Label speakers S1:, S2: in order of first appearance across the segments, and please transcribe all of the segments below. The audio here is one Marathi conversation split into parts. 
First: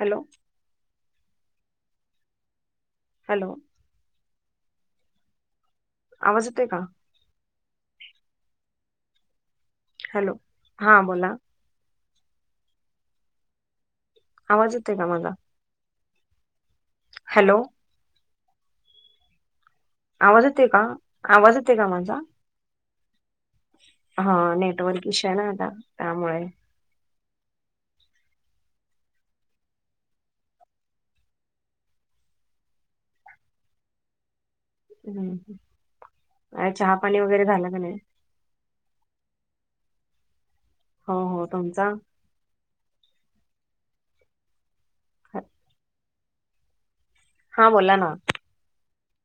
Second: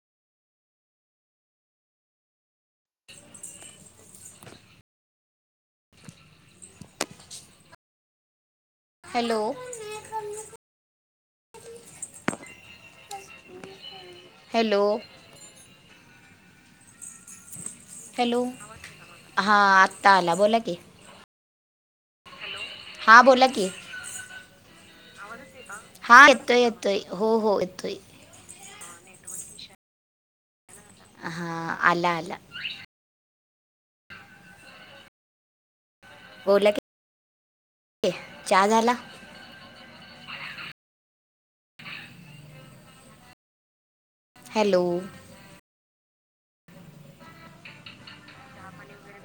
S1: हॅलो हॅलो आवाज येत आहे का
S2: हॅलो
S1: हॅलो हा बोला आवाज
S2: हॅलो
S1: येतोय का माझा? हॅलो.
S2: हॅलो. हा. आत -
S1: आवाज येतोय का? आवाज येतोय का माझा?
S2: हां बोला की.
S1: हा. नेटवर्क इशु आहे ना आता
S2: हां
S1: त्यामुळे.
S2: येतोय येतोय. हो हो येतोय. हा. आला आला.
S1: हम् ह.
S2: बोला
S1: नाही
S2: की. चहा झाला?
S1: हो हो. तुमचा?
S2: हॅलो.
S1: [unintelligible] हा बोला ना.
S2: [unintelligible]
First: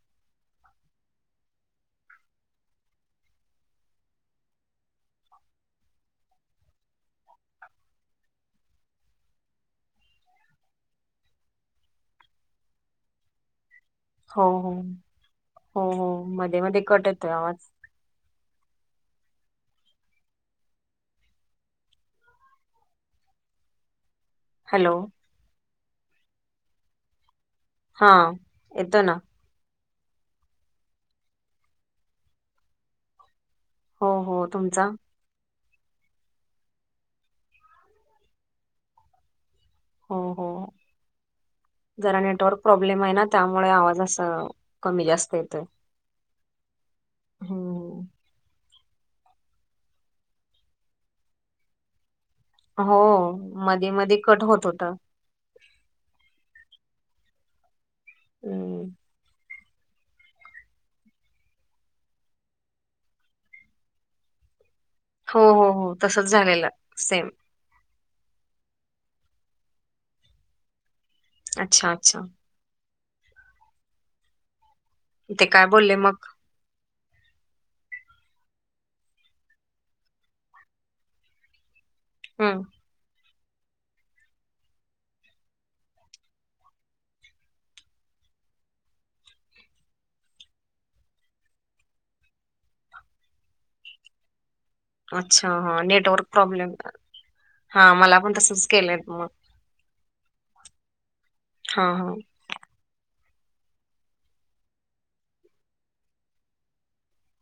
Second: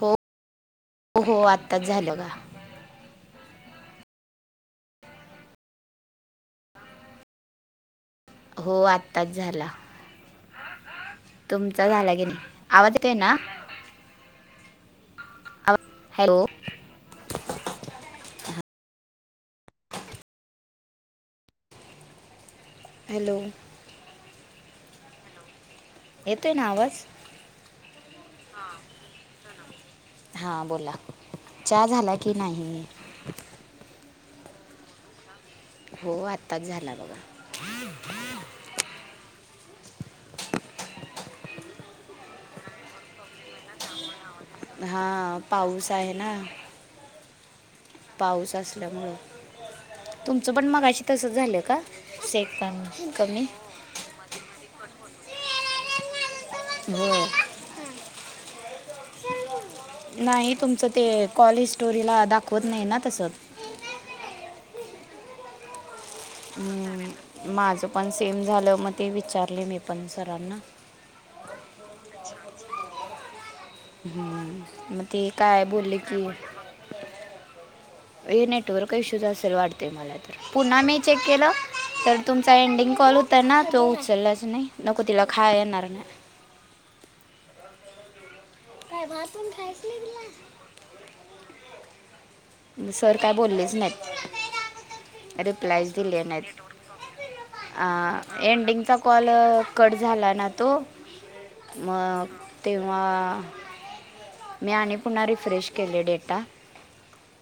S2: हो. हो हो आत्ताच झालं गा. हो आत्ताच झाला. तुमचा झाला की नाही? आवाज येतोय ना?
S1: हो हो.
S2: आवा
S1: हो हो.
S2: हॅलो
S1: मध्ये मध्ये कट येतोय आवाज.
S2: हॅलो.
S1: हॅलो.
S2: येतोय ना आवाज?
S1: हा. येतो ना.
S2: हा बोला. चहा झाला की नाही?
S1: हो हो. तुमचा?
S2: हो आत्ताच झाला बघा.
S1: हो हो. जरा नेटवर्क प्रॉब्लेम आहे ना? त्यामुळे आवाज अस-
S2: हा. पाऊस आहे ना?
S1: हम्म.
S2: पाऊस असल्यामुळ. तुमचं पण मगाशी तसं झालं का? सेट-
S1: हो. मधे मधे कट होत होता.
S2: हो.
S1: हम्.
S2: नाही. तुमचं ते कॉल स्टोरीला दाखवत नाही ना तसं.
S1: हो हो हो. तसच झालं.
S2: हम्. माझ पण सेम झालं. मग ते विचारले मी पण सरांना.
S1: अच्छा अच्छा.
S2: हम्म. मग ते काय बोलले कि- हे नेटवर्क इश्यूच असेल वाटतंय मला तर. पुन्हा नाही चेक केलं? तर तुमचा
S1: हं.
S2: एंडिंग कॉल होता ना? तो उचललाच नाही. नको तिला खाया येणार नाही. काय भात पण खायच नाही कि ना सर काय बोललेच नाहीत.
S1: अच्छा, हां.
S2: रिप्लायच दिले
S1: नेटवर्क
S2: नाही.
S1: प्रॉब्लेम. हां, मला पण
S2: अं
S1: तसंच
S2: एंडिंगचा
S1: केलंय मग.
S2: कॉल- कट झाला ना तो?
S1: हां, हां.
S2: मग तेव्हा- मी आणि पुन्हा रिफ्रेश केले डेटा.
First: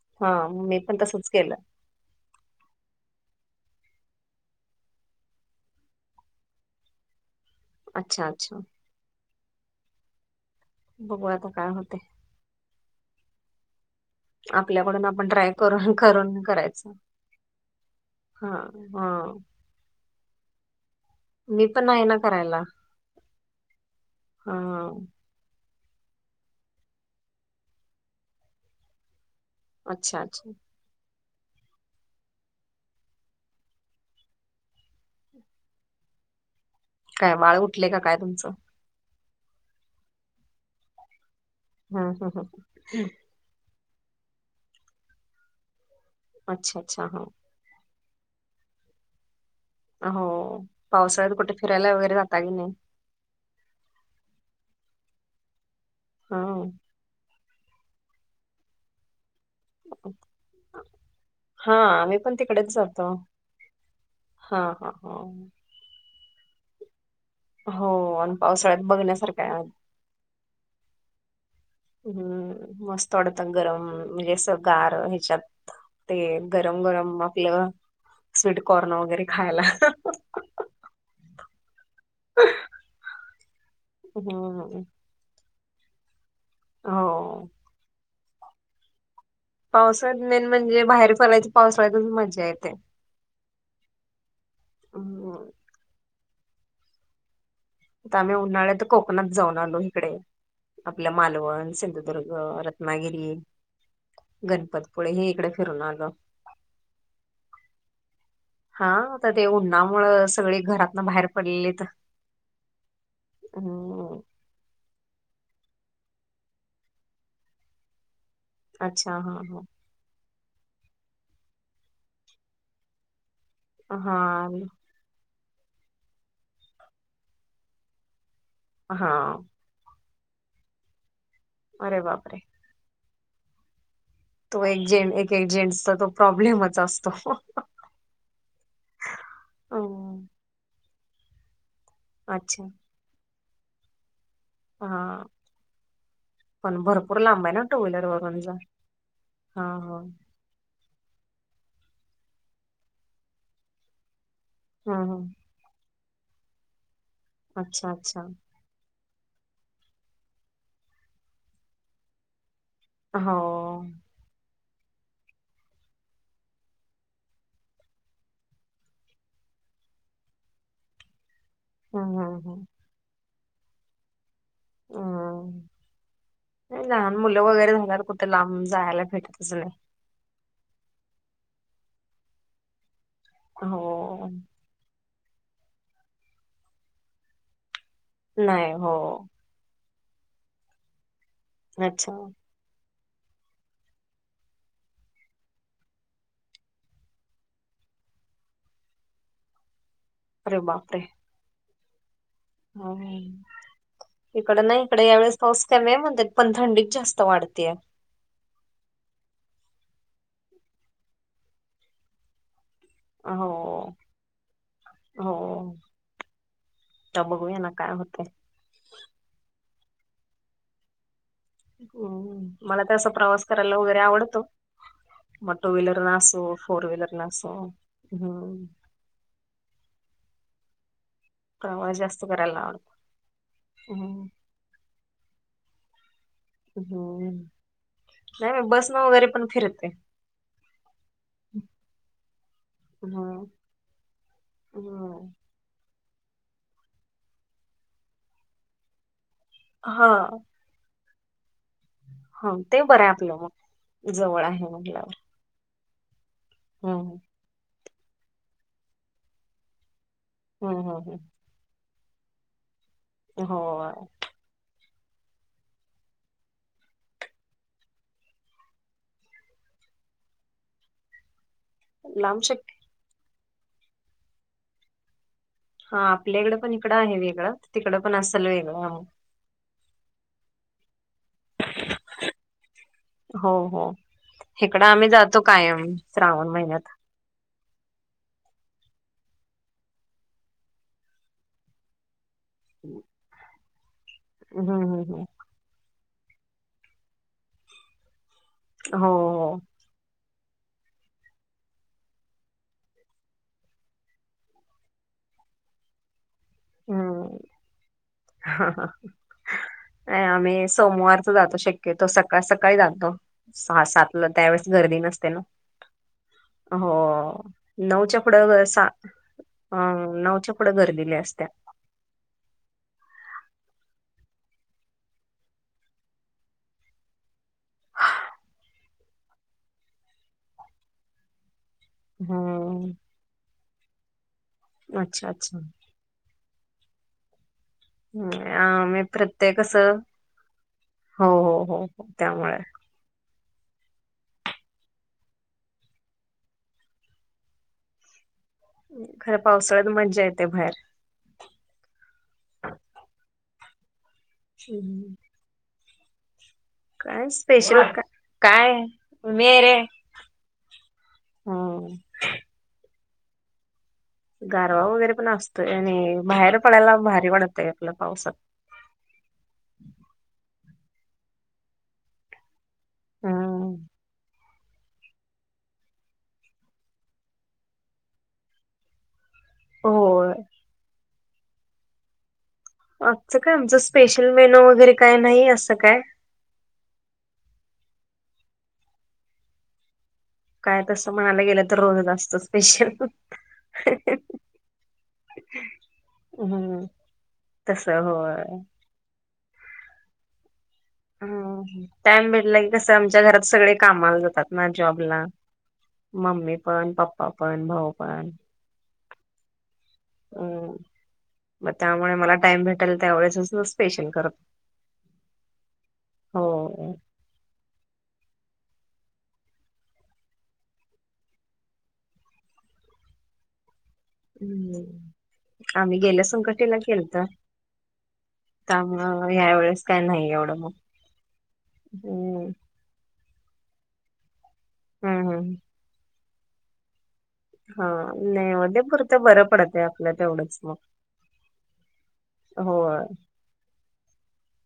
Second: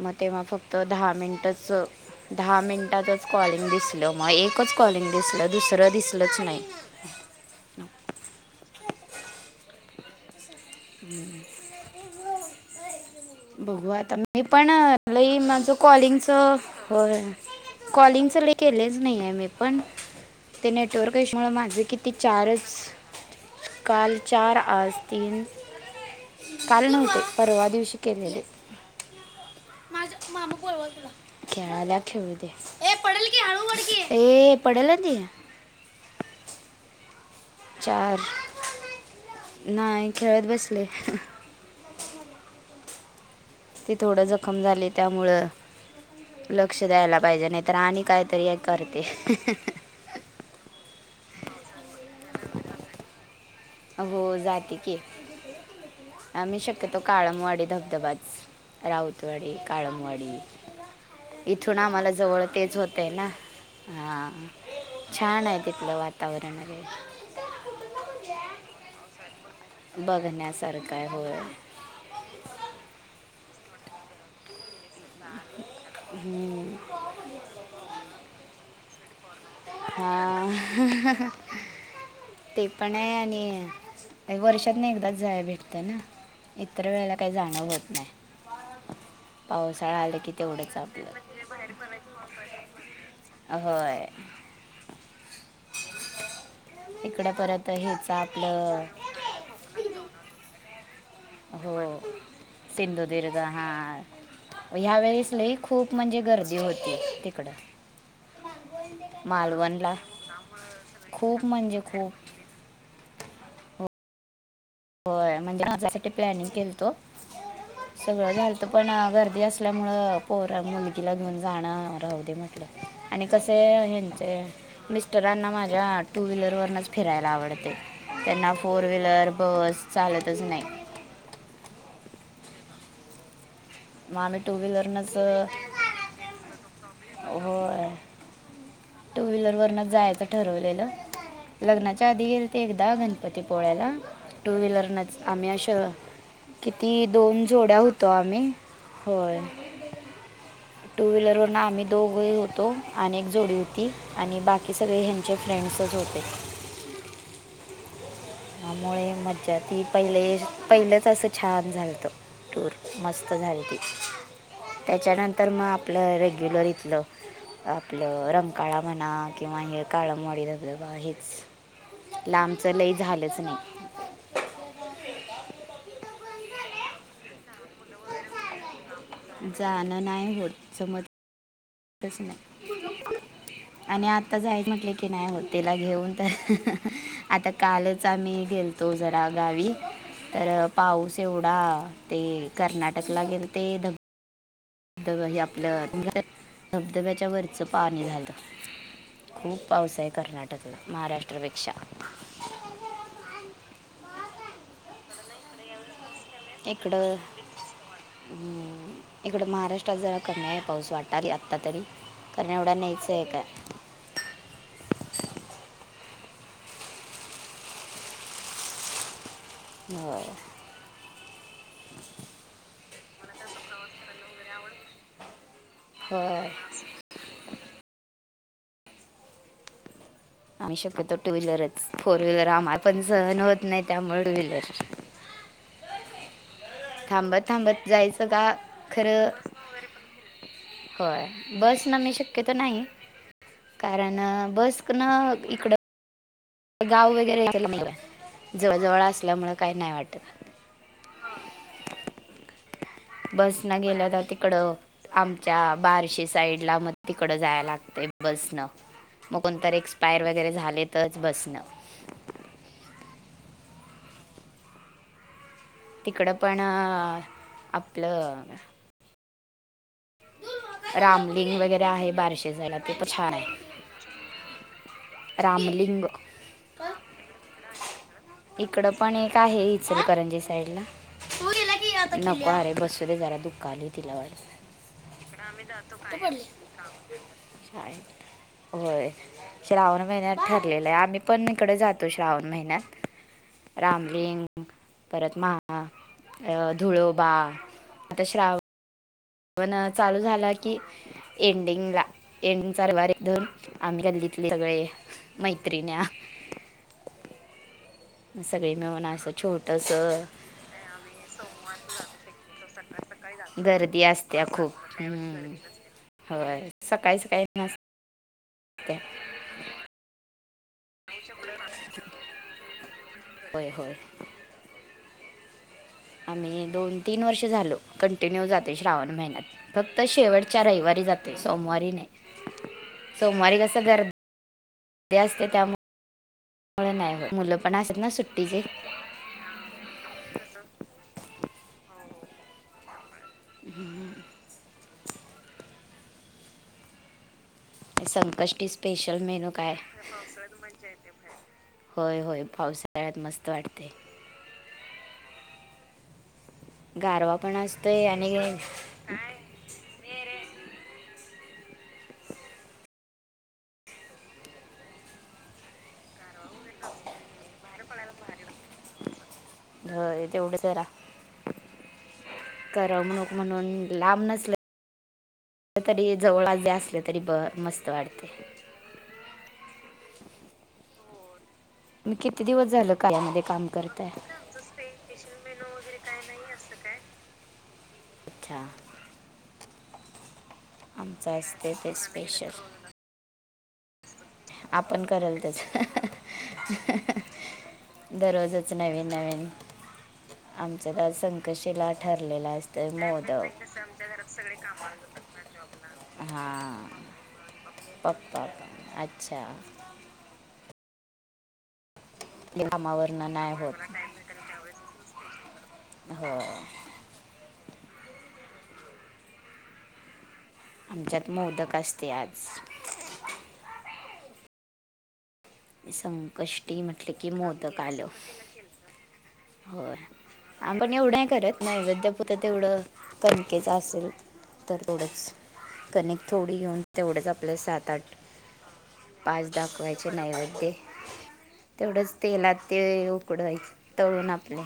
S2: मग तेव्हा
S1: हां,
S2: फक्त
S1: मी पण
S2: दहा
S1: तसंच केलं.
S2: मिनिटच- दहा मिनटाचच कॉलिंग दिसलं मग. एकच कॉलिंग दिसलं दुसरं दिसलच नाही.
S1: अच्छा अच्छा. बघू
S2: हम्म.
S1: आता काय होतंय.
S2: हम्म. बघू या आता - मी पण
S1: आपल्याकडून आपण
S2: लई
S1: ट्राय
S2: माझं
S1: करून
S2: कॉलिंगच
S1: करून करायचं.
S2: होय. कॉलिंग च ल
S1: हां,
S2: केलेच नाही आहे
S1: हां.
S2: मी पण ते नेटवर्क हशमु
S1: मी
S2: माझे
S1: पण नाही
S2: किती
S1: ना करायला.
S2: चारच. काल चार आज
S1: हां.
S2: तीन काल नव्हते परवा दिवशी केलेले
S1: अच्छा,
S2: मामा
S1: अच्छा.
S2: बु खेळा खेड प पडल.
S1: काय बाळ उठले काय
S2: चार
S1: तुमचं?
S2: नाही खेळत बसले.
S1: हम् हम हम्.
S2: ती थोडं जखम झाली त्यामुळं
S1: अच्छा,
S2: लक्ष
S1: अच्छा.
S2: द्यायला
S1: हां.
S2: पाहिजे नाही. तर आणि काहीतरी हे करते.
S1: हो पावसाळत कुठे फिरायला वगैरे जाता की नाही.
S2: हो जाते की आम्ही
S1: हां.
S2: शक्य. तो काळमवाडी धबधबाच राऊतवाडी काळमवाडी इथून
S1: हां,
S2: आम्हाला
S1: आम्ही पण
S2: जवळ
S1: तिकडेच
S2: तेच होतय
S1: जातो.
S2: ना. हा
S1: हा
S2: छान आहे
S1: हा
S2: तिथलं वातावरण
S1: हो आणि पावसाळ्यात बघण्यासारखा आहे.
S2: बघण्यासारखं होय.
S1: हम्म मस्त थोडंत गरम म्हणजे असं गार ह्याच्यात ते गरम गरम आपलं. स्वीटकॉर्न वगैरे खायला.
S2: हा. ते पण आहे आणि वर्षात
S1: हम्म
S2: ना एकदाच जाय भेटतं ना. इतर
S1: हो
S2: वेळेला काही जाणव होत नाही. पावसाळा
S1: पावसात
S2: आलं की
S1: मेन
S2: तेवढंच
S1: म्हणजे बाहेर
S2: आपलं
S1: फडयच पावसाळ्या त मजा येते.
S2: होय.
S1: हम्म
S2: इकड परत हच
S1: आता आम्ही उन्हाळ्यात
S2: आपलं.
S1: कोकणात जाऊन आलो इकडे. आपलं मालवण,
S2: हो
S1: सिंधुदुर्ग,
S2: तीन ददीग
S1: रत्नागिरी
S2: हहाा. ह्या
S1: गणपतपुळे हे
S2: वेळेस
S1: इकडे
S2: ल
S1: फिरून
S2: खूप
S1: आलो.
S2: म्हणजे गर्दी होती तिकडं.
S1: हा आता ते
S2: मालवणला
S1: उन्हामुळं सगळे घरातन बाहेर
S2: खूप
S1: पडलेली
S2: म्हणजे
S1: तर
S2: खूप
S1: ह.
S2: हो म्हणजे माझ्या प्लॅनिंग केलतो सगळं झालत पण
S1: अच्छा हां
S2: गर्दी
S1: हां
S2: असल्यामुळे पोहरा मुलगीला घेऊन जाणं राह दे म्हटलं आणि कसे हचे.
S1: हां
S2: मिस्टरांना माझ्या टू व्हीलरवरनच फिरायला आवडते त्यांना फोर व्हीलर.
S1: हां
S2: ब चालतच नाही.
S1: अरे बापरे.
S2: मग आम्ही टू
S1: तो एक जेंट
S2: व्हीलरनच
S1: एक एक जेंट्सचा तो प्रॉब्लेमच असतो
S2: हो आहे. टू व्हीलर वरनच जायचं
S1: हम्म,
S2: ठरवलेलं लग्नाच्या आधी गेले ते
S1: अच्छा
S2: एक दहा घंट पती पोळ्याला टू व्हीलरनच
S1: हां
S2: आम्ही अशा
S1: पण
S2: किती
S1: भरपूर
S2: दोन
S1: लांब आहे
S2: जोड्या होतो आम्ही होय.
S1: हा हा.
S2: टू व्हीलर वरन आम्ही दोघ होतो आणि एक जोडी होती आणि बाकी सगळे
S1: हम्म हम्म.
S2: ह्यांचे. फ्रेंड्सच होते.
S1: अच्छा अच्छा.
S2: त्यामुळे मज्जा ती पहिले पहिलंच असं छान झालत. टूर
S1: हो
S2: मस्त झाली ती त्याच्यानंतर मग आपलं रेग्युलर इथलं. आपलं रंगकाळा म्हणा किंवा हे काळमडी बबा हेच.
S1: हम्म हम्म हम्म.
S2: लांबचं लय झालंच नाही.
S1: हम नाही लहान मुलं वगैरे झाल्यावर कुठे लांब जायला फेट
S2: जाणं नाही होत समज नाही आणि
S1: हो
S2: आता जायच म्हटले क की नाही हो तिला घेऊन तर. आता कालच आम्ही
S1: नाही
S2: गेलतो
S1: हो
S2: जरा गावी तर पाऊस तेवढा
S1: अच्छा
S2: ते कर्नाटकला गेल ते धबधब हे आपलं धबधब्याच्या वरच पाणी झालं. खूप पाऊस आहे
S1: अरे
S2: कर्नाटकला
S1: बापरे
S2: महाराष्ट्रापेक्षा.
S1: हम्म. इकड नाही इकडे या वेळेस पाऊस कमी म्हणतात पण थंडीच
S2: इकडं
S1: जास्त वाढतेय.
S2: [unintelligible] इकडं महाराष्ट्रात जरा कमी आहे पाऊस वाटाल आत्ता तरी कारण एवढा नाहीच आहे काय.
S1: हो हो, त्या बघूया ना काय होते.
S2: [unintelligible]
S1: हम् मला तर प्रवास करायला वगैरे आवडतो. मग टू व्हीलर न असो,
S2: होय
S1: फोर व्हीलर न असो हम्म.
S2: आम्ही शक्यतो. टू व्हीलरच
S1: प्रवास
S2: फोर
S1: जास्त
S2: व्हीलर
S1: करायला
S2: आम्हाला
S1: आवडतो
S2: पण सहन होत नाही त्यामुळे
S1: हम्म
S2: टू व्हीलर.
S1: हम्म.
S2: थांबत थांबत जायचं का
S1: नाही बस न वगैरे
S2: खरं
S1: पण फिरते
S2: होय बस न मी शक्यतो नाही
S1: हम्म
S2: कारण बस
S1: हम्म
S2: न इकडं गाव वगैरे य मला जवळजवळ असल्यामुळं काही नाही
S1: हा
S2: वाटत.
S1: हो ते बर
S2: बस न गेल्या तर तिकड आम च्या बारशी साईड ला मग
S1: हम्म
S2: तिकड जाय लागते बसन मग कोणत एक्सपायर वगैरे
S1: हम्म
S2: झाले
S1: हम्म
S2: तरच बसणं.
S1: हो.
S2: तिकडं पण आपलं रामलिंग वगैरे आहे
S1: लांब
S2: बारिशे
S1: शक्य
S2: जायला ते पण छान आहे. रामली
S1: हा आपल्याकडें पण इकडं आहे वेगळं तिकडं पण असाल वेगळं मग.
S2: काय हे इचलकरंजी साईड ला. नको अरे बस जरा दुःख आली तिला वाट.
S1: हिकडं आम्ही जातो कायम श्रावण महिन्यात.
S2: होय, श्रावण महिन्यात ठरलेलं आहे आम्ही पण इकडे जात तो श्रावण महिन्यात, रामलिंग
S1: हम्म हम्म हम्म
S2: परत महा ह धुळोबा आता श्राव
S1: हो हो हो.
S2: चालू झाला की एंडिंग ला एंडिंगचा रवारीन आम्ही तथले सगळे. मैत्रिन्या.
S1: हम्म.
S2: सगळे
S1: ह
S2: मिळून असं छोटंसं
S1: आम्ही सोमवारच जातो शक्यतो सकाळ-सकाळी जातो.
S2: गर्दी
S1: सहा-सातला
S2: असत्या
S1: त्यावेेळेस
S2: खूप
S1: गर्दी नसते ना.
S2: हम्म. होय
S1: हो
S2: सकाळी सकाळी नसते
S1: नऊच्या पुढं सा, हा नावच्या पुढं गर्दील्या असत्या.
S2: होय होय. आम्ही दोन-तीन वर्ष झाल कंटिन्यू जाते श्रावण महिन्यात. फक्त शेवटच्या रविवारी जाते सोमवारी नाही
S1: हम्म.
S2: सोमवारी कस गर
S1: अच्छा! अच्छा!
S2: नाही नाही मुलं पण असतात ना
S1: ह
S2: सुट्टीचे
S1: आम्ही प्रत्येक अस हो हो हो हो त्यामुळे.
S2: [unintelligible] संकष्टी स्पेशल
S1: खर
S2: मेनू काय
S1: पावसाळ्यात मज्जा येते बाहेर.
S2: होय होय पावसाळ्यात मस्त वाटतयं.
S1: हम्म काय
S2: गारवा पण
S1: स्पेशल काय.
S2: असतोय आणि
S1: काय हाय मी हाय रे. हा गारवा वगैरे पण असतोय आणि बाहेर पडायला भारी वाटतय असल्या पावसात.
S2: होय तेवढं जरा करावं क नको म्हणून
S1: हम्म.
S2: लांब न तरी जवळल असले तरी ब मस्त वाढतयं
S1: होय
S2: म किती दिवस झालं
S1: आजचं
S2: कार्यामध्ये
S1: काय
S2: काम
S1: आमचं
S2: करताय
S1: स्पेशल मेनो वगैरे काय नाही असं काय.
S2: अच्छा
S1: काय तस
S2: आमचं
S1: म्हणायला गेलं
S2: असते
S1: तर
S2: ते
S1: रोजच असत स्पेशल
S2: आपण करल तस अ ह
S1: हम्म.
S2: ह
S1: तसं होय.
S2: दररोजच नवीन नवीन आमच काय
S1: हम्म.
S2: संकष्टीला
S1: टाइम
S2: ठरलेल असत मोदक.
S1: त्यात न जॉबला
S2: जॉबला
S1: मम्मी पण
S2: हां
S1: पप्पा पण भाऊ पण.
S2: पप्पा पण अच्छा
S1: हम्म मग त्यामुळे मला टाइम भेटेल
S2: कामावरनं
S1: त्याववेळेसच
S2: नाही होत
S1: स्पेशल करत हो
S2: आमच्यात मोदक असते आज
S1: हम्म आम्ही गेल्या संकष्टीला
S2: संकष्टी म्हटल की मोदक आल.
S1: त्यामुळ या
S2: होय आम्ही पण एवढं करत नाही करत नैवैद्यापुरत
S1: हम्म.
S2: तेवढं कनकेच असल तर थोडंस
S1: हम्म हम्म.
S2: कनीक थोडी घेऊन तेवढंच आपल्या
S1: हा
S2: सात, आठ
S1: नाही हो ते पुरतं बरं
S2: पाच
S1: पडतंय
S2: दाखवायचे
S1: आपलं तेवढंच
S2: नैवेद्य
S1: मग.
S2: तेवढंच तेलात ते
S1: होय
S2: उकडवायचं तळून आपलं.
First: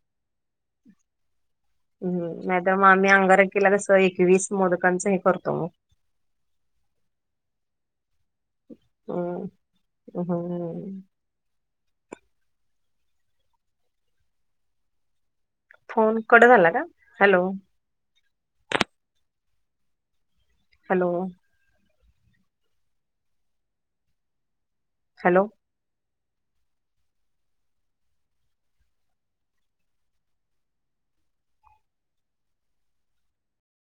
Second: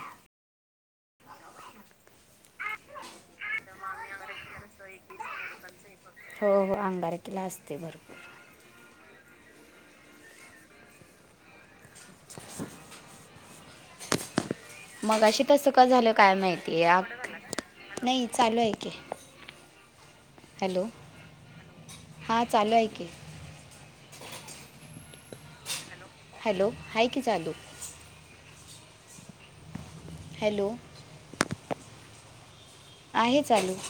S1: हम्म नाही तर मग आम्ही अंगारकी ला कस एकवीस मोदकांच हे करतो मग
S2: हो हो अंगारकीला असतय भरपूर
S1: हम्म हम्म
S2: [inaudible] मगाशी तसं का झालं
S1: फोन
S2: काय
S1: कट झाला
S2: माहिती
S1: का?
S2: अ
S1: हॅलो
S2: नाही चालू आहे की हॅलो हां चालू आहे की
S1: हॅलो
S2: हॅलो हाय की चालू हॅलो आहे चालू